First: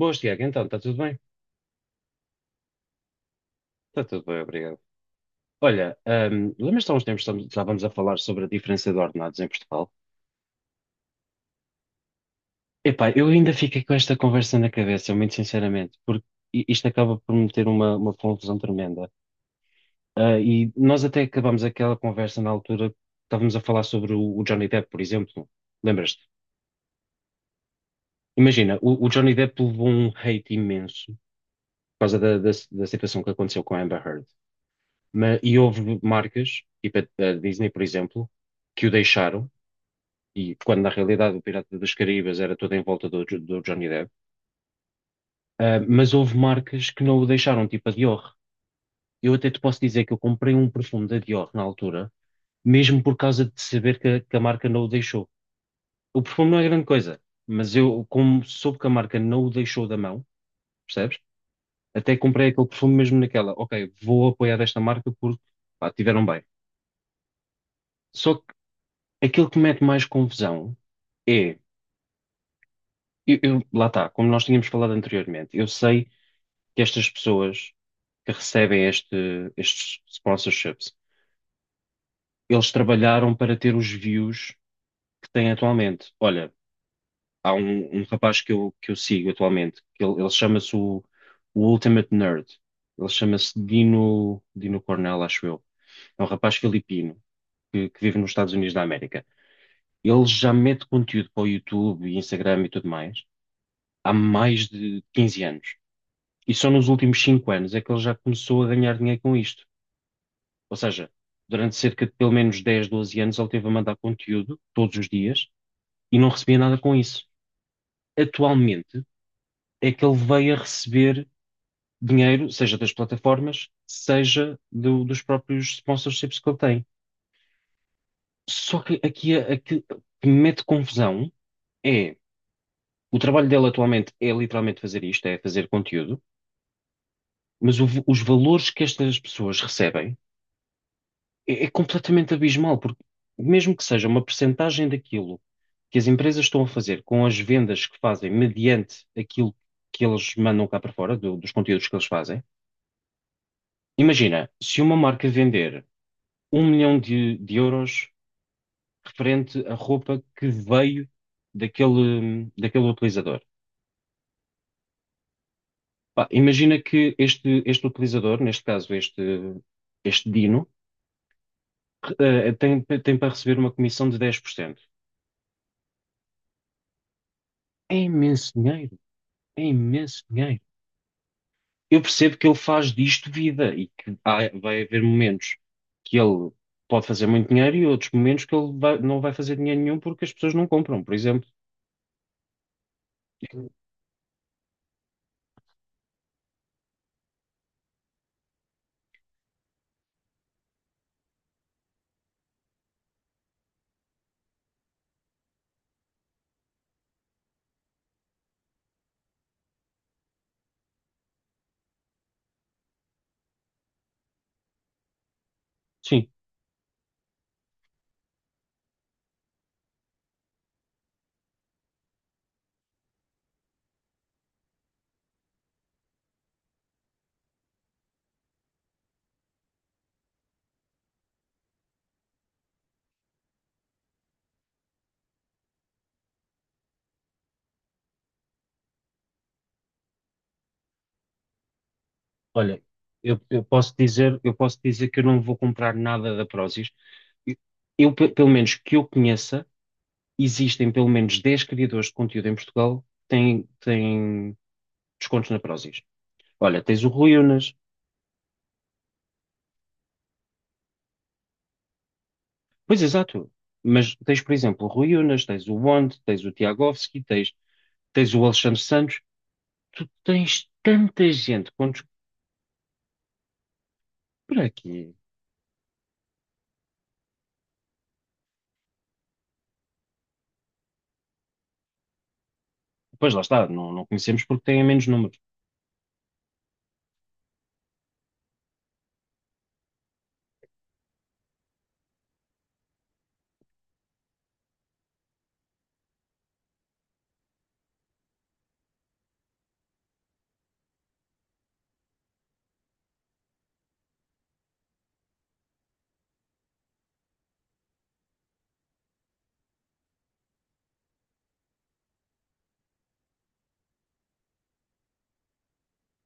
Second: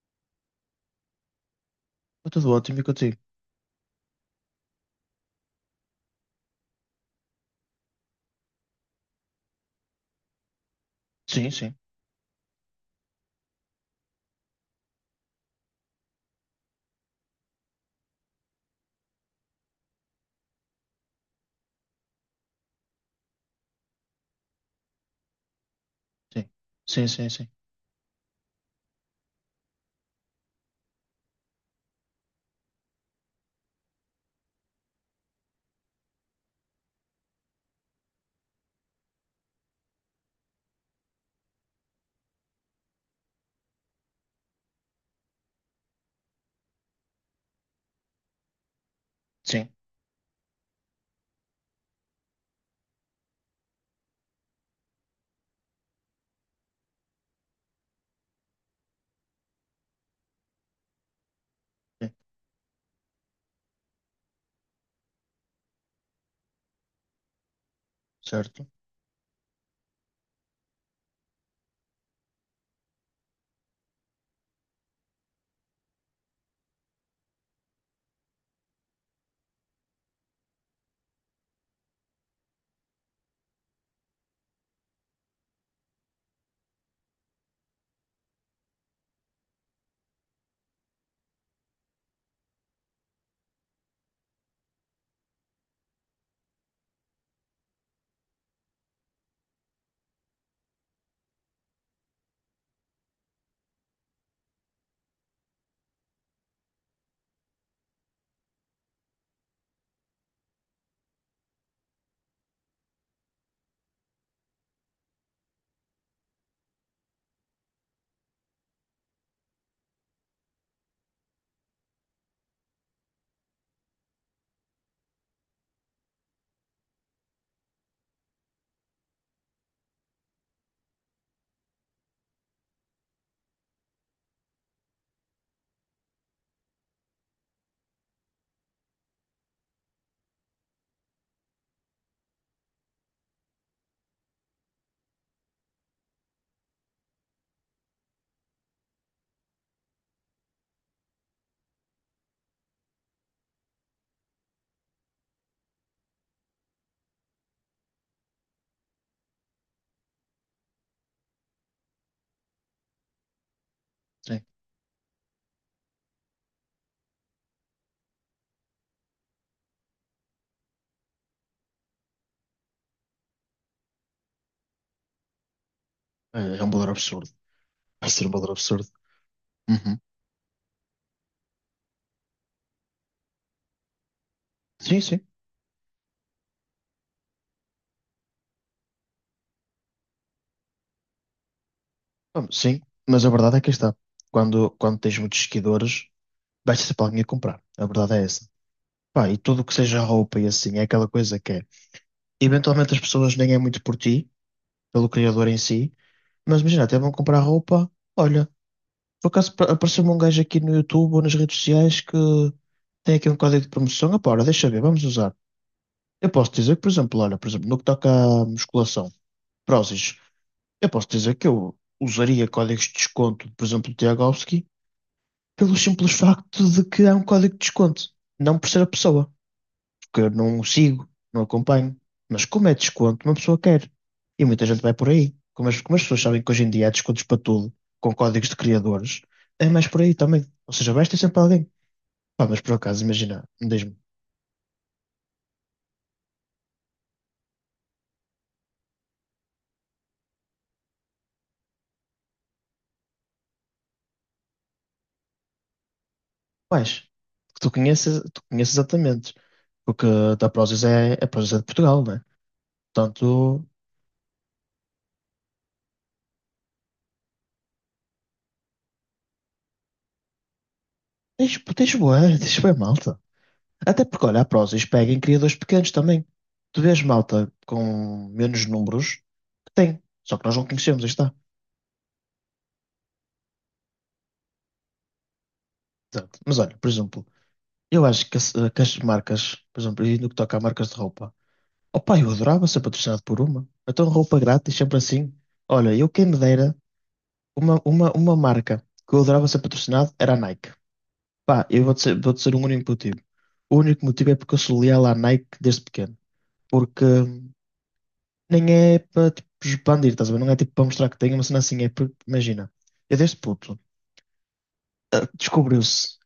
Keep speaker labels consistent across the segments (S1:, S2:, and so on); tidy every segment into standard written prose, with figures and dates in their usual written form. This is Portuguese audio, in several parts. S1: Boas, Tiago. Então, está tudo bem?
S2: Está tudo ótimo e contigo?
S1: Está tudo bem, obrigado. Olha, lembras-te há uns tempos que estávamos a falar sobre a diferença de ordenados em Portugal?
S2: Sim, sim,
S1: Epá, eu ainda fiquei com esta conversa na cabeça, muito sinceramente, porque isto acaba por me ter uma confusão tremenda. E nós até acabámos aquela conversa na altura que estávamos a falar sobre o Johnny Depp, por exemplo. Lembras-te?
S2: sim. Sim, sim, sim.
S1: Imagina, o Johnny Depp levou um hate imenso por causa da situação que aconteceu com a Amber Heard. E houve marcas, tipo a Disney, por exemplo, que o deixaram, e quando na realidade o Pirata das Caraíbas era todo em volta do, do Johnny Depp. Ah, mas houve marcas que não o deixaram, tipo a Dior. Eu até te
S2: Sim,
S1: posso dizer que eu comprei um perfume da Dior na altura, mesmo por causa de saber a que a marca não o deixou. O perfume não é grande coisa, mas eu, como soube que a marca não o deixou da mão, percebes?
S2: sim.
S1: Até comprei aquele perfume mesmo naquela, ok, vou apoiar esta marca porque, pá, tiveram bem. Só que
S2: Certo.
S1: aquilo que mete mais confusão é, lá está, como nós tínhamos falado anteriormente, eu sei que estas pessoas que recebem estes sponsorships, eles trabalharam para ter os views que têm atualmente. Olha, há um rapaz que eu sigo atualmente, ele chama-se o Ultimate Nerd. Ele chama-se Dino, Dino Cornell, acho eu. É um rapaz filipino que vive nos Estados Unidos da América. Ele já mete conteúdo para o YouTube e Instagram e tudo mais há mais de 15 anos. E só nos últimos 5 anos é que ele já começou a ganhar dinheiro com isto. Ou seja, durante cerca de pelo menos 10 doze anos ele teve a mandar conteúdo todos os dias e não recebia nada com isso. Atualmente é que ele veio a receber dinheiro, seja das plataformas, seja dos próprios sponsorships que ele tem. Só que aqui aqui o que me mete confusão é, o trabalho dele atualmente é literalmente fazer isto, é fazer conteúdo, mas os valores que estas pessoas recebem é completamente abismal, porque mesmo que seja uma percentagem daquilo que as empresas estão a fazer com as vendas que fazem mediante aquilo que eles mandam cá para fora, dos conteúdos que eles fazem, imagina, se uma marca vender um milhão de euros referente à roupa que veio daquele utilizador.
S2: Sim.
S1: Pá, imagina que este utilizador, neste caso este Dino, tem para receber uma comissão de 10%.
S2: É, é um valor absurdo.
S1: É
S2: Vai ser um valor
S1: imenso
S2: absurdo.
S1: dinheiro. É
S2: Uhum.
S1: imenso dinheiro. Eu percebo que ele faz disto vida e que há- vai
S2: Sim,
S1: haver
S2: sim.
S1: momentos que ele pode fazer muito dinheiro e outros momentos que ele vai- não vai fazer dinheiro nenhum porque as pessoas não compram, por exemplo.
S2: Bom, sim. Mas a verdade é que está. Quando tens muitos seguidores, vais ser para alguém a comprar. A verdade é essa. Pá, e tudo o que seja roupa e assim, é aquela coisa que é. Eventualmente as pessoas nem é muito por ti, pelo criador em si, mas imagina, até vão comprar roupa. Olha, por acaso apareceu-me um gajo aqui no YouTube ou nas redes sociais que tem aqui um código de promoção. Ah, pá, ora, deixa eu ver, vamos usar.
S1: Sim,
S2: Eu posso dizer que, por exemplo, olha, por exemplo, no que toca à musculação, prósis, eu posso dizer que eu usaria códigos de desconto, por exemplo, do Tiagovski, pelo simples facto de que há um código de desconto, não por ser a pessoa, porque eu não o sigo, não acompanho, mas como é desconto, uma pessoa quer. E muita gente vai por aí. Como as pessoas sabem que hoje em dia há descontos para tudo, com códigos de criadores, é mais por aí também. Ou seja, vais ter sempre alguém. Pá, mas por
S1: olha,
S2: acaso, imagina, diz-me,
S1: eu posso dizer que eu não vou comprar nada da Prozis. Eu, Pelo menos que eu conheça, existem pelo menos 10 criadores de conteúdo em Portugal têm descontos na Prozis. Olha,
S2: quais?
S1: tens o Rui
S2: Que
S1: Unas.
S2: tu conheces exatamente. Porque a da Prozis é, a Prozis é de Portugal, né?
S1: Pois, exato.
S2: Portanto,
S1: Mas tens, por exemplo, o Rui Unas, tens o Wand, tens o Tiagovski, tens, tens o Alexandre Santos. Tu tens tanta
S2: tens,
S1: gente
S2: tens
S1: quantos
S2: boa, tens boa malta. Até porque, olha, a
S1: por
S2: Prozis pega
S1: aqui.
S2: em criadores pequenos também. Tu vês malta com menos números que tem. Só que nós não conhecemos, aí está.
S1: Pois lá está, não conhecemos porque têm menos números.
S2: Exato. Mas olha, por exemplo, eu acho que, que as marcas, por exemplo, e no que toca a marcas de roupa, opa eu adorava ser patrocinado por uma. Então, roupa grátis, sempre assim. Olha, eu quem me dera, uma marca que eu adorava ser patrocinado era a Nike. Pá, eu vou dizer um único motivo. O único motivo é porque eu sou leal à Nike desde pequeno. Porque nem é para tipo, expandir, estás a ver? Não é tipo para mostrar que tenho uma cena assim. É porque, imagina, eu desde puto descobriu-se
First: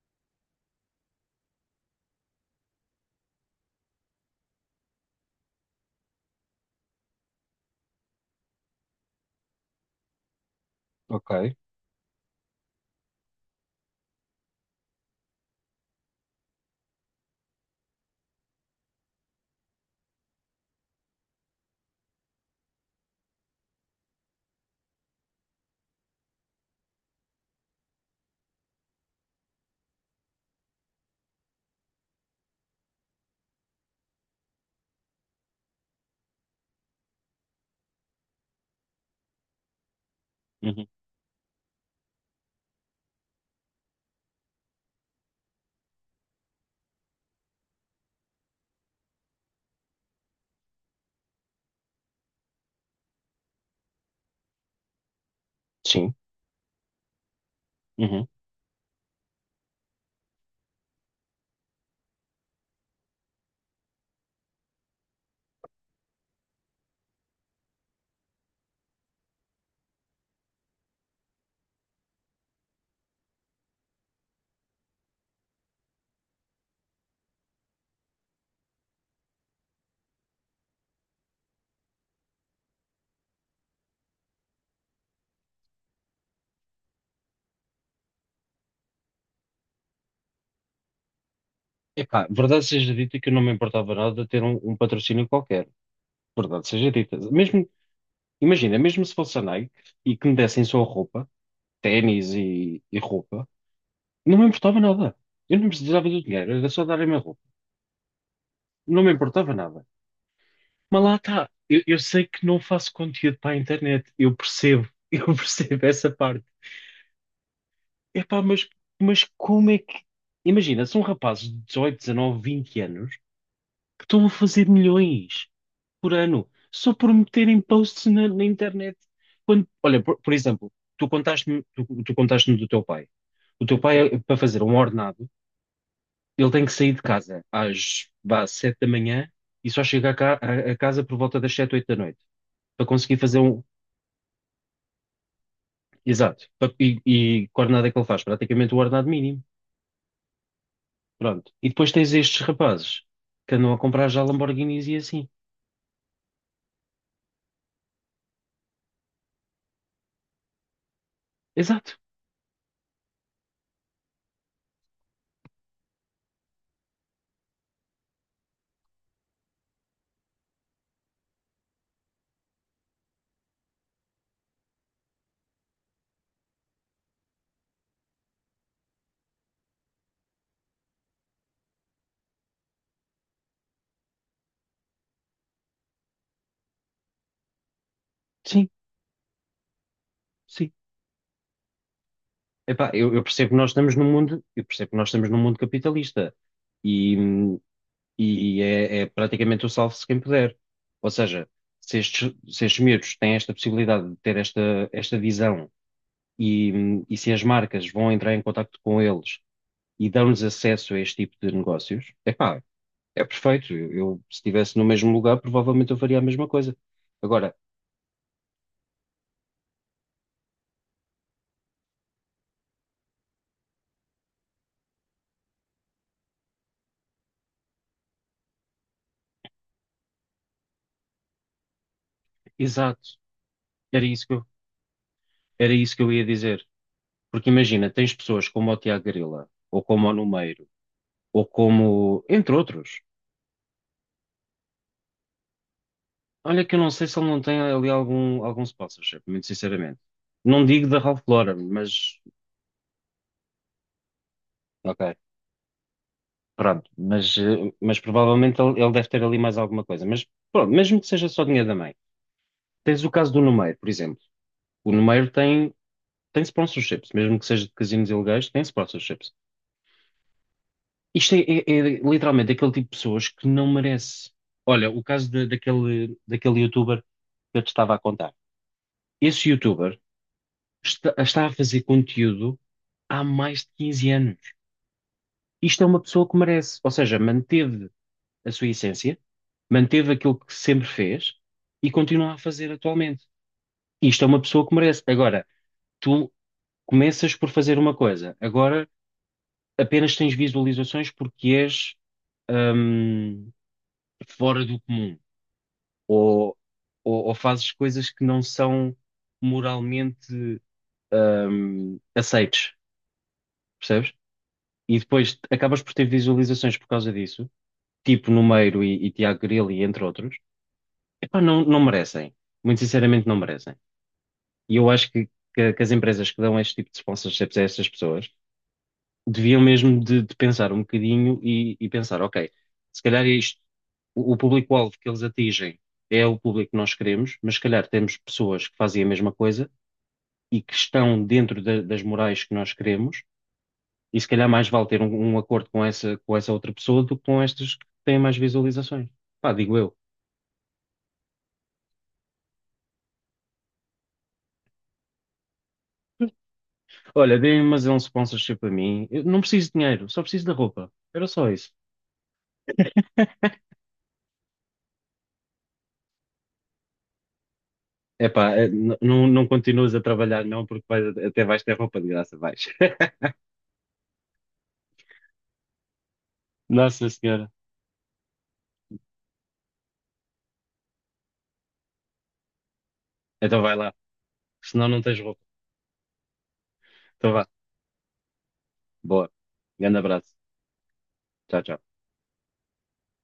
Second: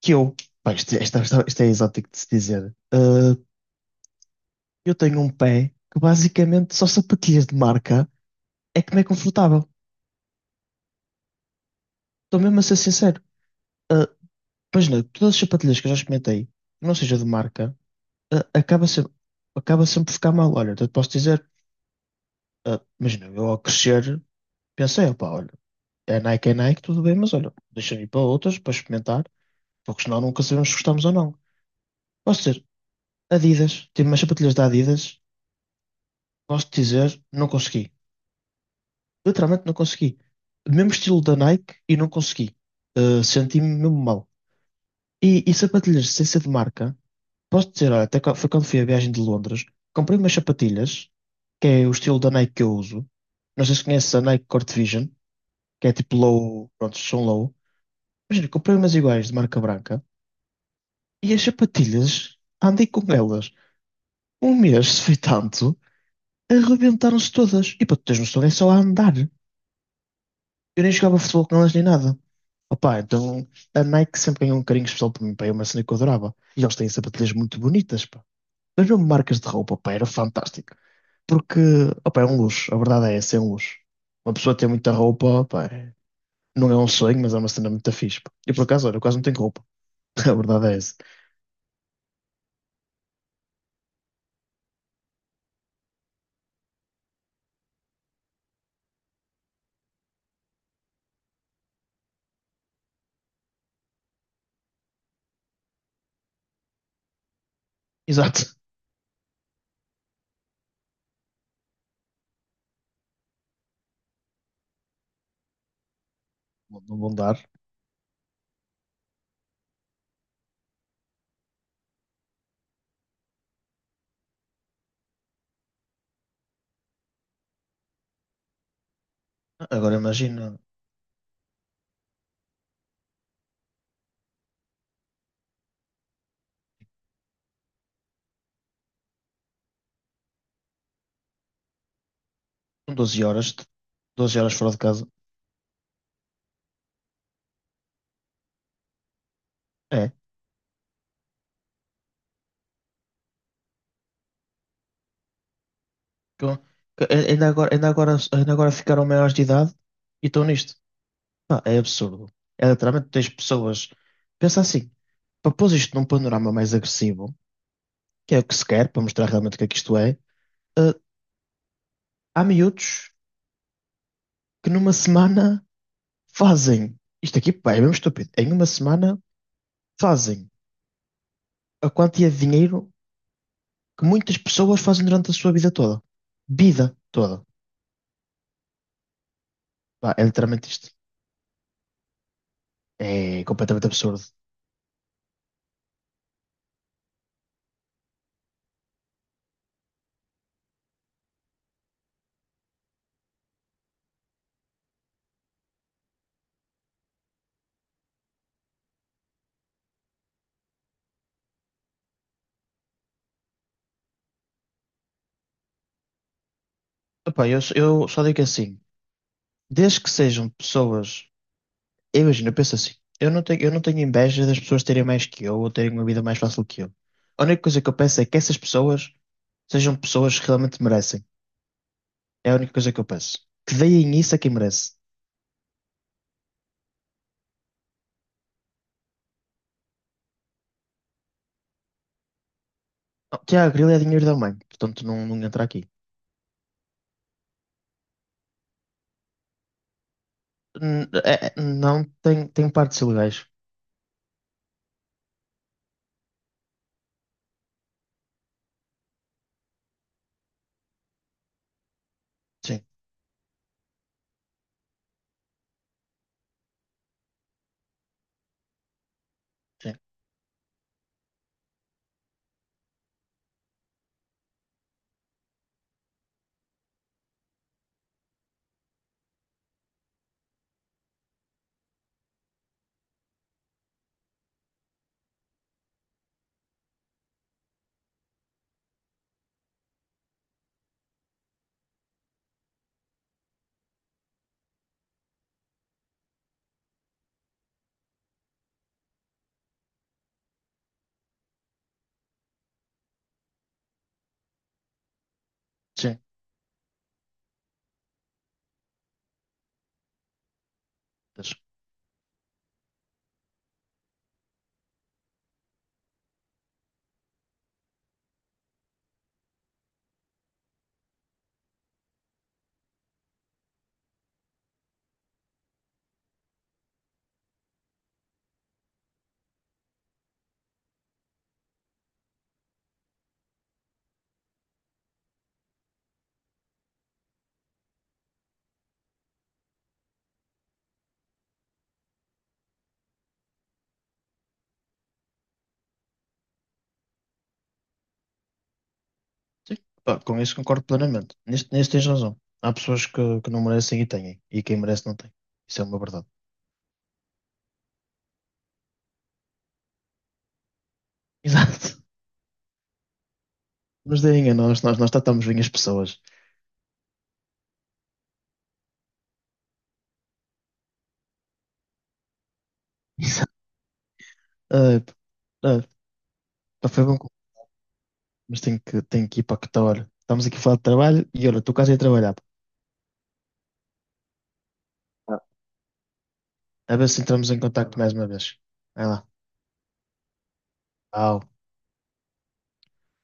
S2: que eu, pá, isto é exótico de se dizer. Eu tenho um pé que basicamente só sapatilhas de marca é que me é confortável.
S1: Ok.
S2: Estou mesmo a ser sincero. Uh, Imagina, todas as sapatilhas que eu já experimentei, que não seja de marca, uh, acaba sempre, acaba sempre por ficar mal. Olha, eu te posso dizer. Ah, imagina, eu ao crescer pensei, opá, olha, é Nike, tudo bem, mas olha, deixa-me ir para outras para experimentar, porque senão nunca sabemos se gostamos ou não. Posso dizer, Adidas, tive umas sapatilhas da Adidas, posso te dizer, não consegui. Literalmente não consegui.
S1: Uhum.
S2: Mesmo estilo da Nike e não consegui. Ah, senti-me mesmo mal. E sapatilhas sem ser de marca, posso dizer, olha, até foi quando fui à viagem de Londres, comprei umas sapatilhas, que é o estilo da Nike que eu uso. Não sei se conheces a Nike Court Vision, que é
S1: Sim.
S2: tipo low, pronto, são low.
S1: Uhum.
S2: Imagina, comprei umas iguais de marca branca e as sapatilhas, andei com elas um mês, se foi tanto, arrebentaram-se todas. E para tu teres noção, é só a andar. Eu nem jogava futebol com elas nem nada. Opa, então a Nike sempre ganhou um carinho especial para mim, pá, é uma cena que eu adorava. E eles têm sapatilhas muito bonitas, pá. Mas mesmo marcas de roupa, pá, era fantástico. Porque, opa, é um luxo, a verdade é essa, é um luxo. Uma pessoa ter muita roupa, pá, não é um sonho, mas é uma cena muito fixe, pá. E por acaso, olha, eu quase não tenho roupa, a verdade é essa.
S1: Epá, verdade seja dita que eu não me importava nada de ter um patrocínio qualquer. Verdade seja dita. Mesmo, imagina, mesmo se fosse a Nike e que me dessem só roupa, ténis e roupa, não me importava nada. Eu não precisava do dinheiro, era só darem-me a roupa.
S2: Exato.
S1: Não me importava nada. Mas lá está. Eu sei que não faço conteúdo para a internet. Eu percebo. Eu percebo essa parte.
S2: Não vão dar.
S1: Epá, mas como é que. Imagina, são rapazes de 18, 19 vinte anos que estão a fazer milhões por ano só por meterem posts na internet. Quando,
S2: Agora
S1: olha, por
S2: imagina,
S1: exemplo, tu contaste-me do teu pai. O teu pai, para fazer um ordenado, ele tem que sair de casa às, vá, 7 da manhã e só chega a casa por volta das 7 oito da noite para
S2: com
S1: conseguir
S2: 12
S1: fazer
S2: horas,
S1: um.
S2: 12 horas fora de casa.
S1: Exato. E que ordenado é que ele faz? Praticamente o ordenado mínimo.
S2: É.
S1: Pronto. E depois tens estes rapazes que andam a comprar já Lamborghinis e assim.
S2: Com- Ainda agora, ainda agora ficaram maiores de idade e estão nisto. Pá, é
S1: Exato.
S2: absurdo. É literalmente tens pessoas. Pensa assim, para pôr isto num panorama mais agressivo, que é o que se quer, para mostrar realmente o que é que isto é, eh, há miúdos que numa semana fazem. Isto aqui, pá, é mesmo estúpido. Em uma semana fazem a quantia de dinheiro que muitas pessoas fazem durante a sua vida toda. Vida toda.
S1: Sim,
S2: Pá, é literalmente
S1: sim.
S2: isto.
S1: Epá, eu
S2: É
S1: percebo que nós
S2: completamente
S1: estamos num
S2: absurdo.
S1: mundo, eu percebo que nós estamos num mundo capitalista e, hum, e é, é praticamente o salve-se quem puder. Ou seja, se estes, se estes miúdos têm esta possibilidade de ter esta visão e se as marcas vão entrar em contacto com eles e dão-lhes acesso a este tipo de negócios, epá, é perfeito. Se estivesse no mesmo lugar, provavelmente eu faria a mesma coisa.
S2: Epá,
S1: Agora,
S2: eu só digo assim, desde que sejam pessoas. Eu imagino, eu penso assim, eu não tenho inveja das pessoas terem mais que eu ou terem uma vida mais fácil que eu. A única coisa que eu penso é que essas pessoas sejam pessoas que realmente merecem. É a única coisa que
S1: exato,
S2: eu penso. Que
S1: era
S2: deem
S1: isso que
S2: isso a
S1: eu,
S2: quem merece.
S1: era isso que eu ia dizer. Porque imagina, tens pessoas como o Tiago Grila, ou como o Numeiro, ou como, entre outros.
S2: Oh, Tiago, Grilo é dinheiro da mãe, portanto não, não entra aqui.
S1: Olha que eu não sei se ele não tem ali algum sponsorship, muito sinceramente. Não digo da
S2: N-
S1: Ralph Lauren,
S2: não,
S1: mas,
S2: tem, tem partes ilegais.
S1: ok, pronto. Mas, eh, mas provavelmente ele deve ter ali mais alguma coisa. Mas pronto, mesmo que seja só dinheiro da mãe.
S2: Sim,
S1: Tens o caso do Numeiro, por exemplo. O Numeiro tem, tem sponsorships, mesmo que seja de casinos ilegais, tem sponsorships.
S2: sim,
S1: Isto é, é literalmente aquele tipo de pessoas que não merece. Olha, o caso daquele youtuber que eu te estava a contar. Esse youtuber está a fazer conteúdo há mais de 15 anos. Isto é uma pessoa que merece, ou seja, manteve a sua essência, manteve aquilo que sempre fez e continua a fazer atualmente. Isto é uma pessoa que merece. Agora, tu começas por fazer uma coisa, agora apenas tens visualizações porque és, hum, fora do comum ou, ou fazes coisas que não são moralmente,
S2: sim.
S1: aceites, percebes? E depois acabas por ter visualizações por causa disso, tipo Numeiro e Tiago Grilo, e entre outros. Epá, não merecem. Muito sinceramente, não merecem. E eu acho que as empresas que dão este tipo de sponsorships a estas pessoas deviam mesmo de pensar um bocadinho e pensar, ok, se calhar é isto, o público-alvo que eles atingem é o público que nós queremos, mas se calhar temos pessoas que fazem a mesma coisa e que estão dentro das morais que nós queremos, e se calhar mais vale ter um acordo com com essa outra pessoa do que com estas que têm mais visualizações. Pá, digo
S2: Sim,
S1: eu.
S2: pá, com isso concordo plenamente. Nisto, nisso tens razão. Há pessoas que não merecem e têm, e quem merece não tem. Isso é uma verdade.
S1: Olha, deem-me mas é um sponsorship para mim. Eu não preciso de dinheiro, só preciso da roupa. Era só isso.
S2: Exato. Mas deem a nós, nós tratamos bem as pessoas.
S1: Epá, não, não continuas a trabalhar, não, porque vais- até vais ter roupa de graça, vais.
S2: Ah, ah, pá, foi
S1: Nossa
S2: bom,
S1: Senhora.
S2: mas tenho que ir para que tal hora. Estamos aqui a falar de trabalho e olha, tu quase ia trabalhar.
S1: Então vai lá. Senão não tens
S2: Pá.
S1: roupa.
S2: A ver se
S1: Então vá.
S2: entramos em contacto mais uma vez. Vai lá.
S1: Boa. Grande abraço.
S2: Tchau.
S1: Tchau, tchau.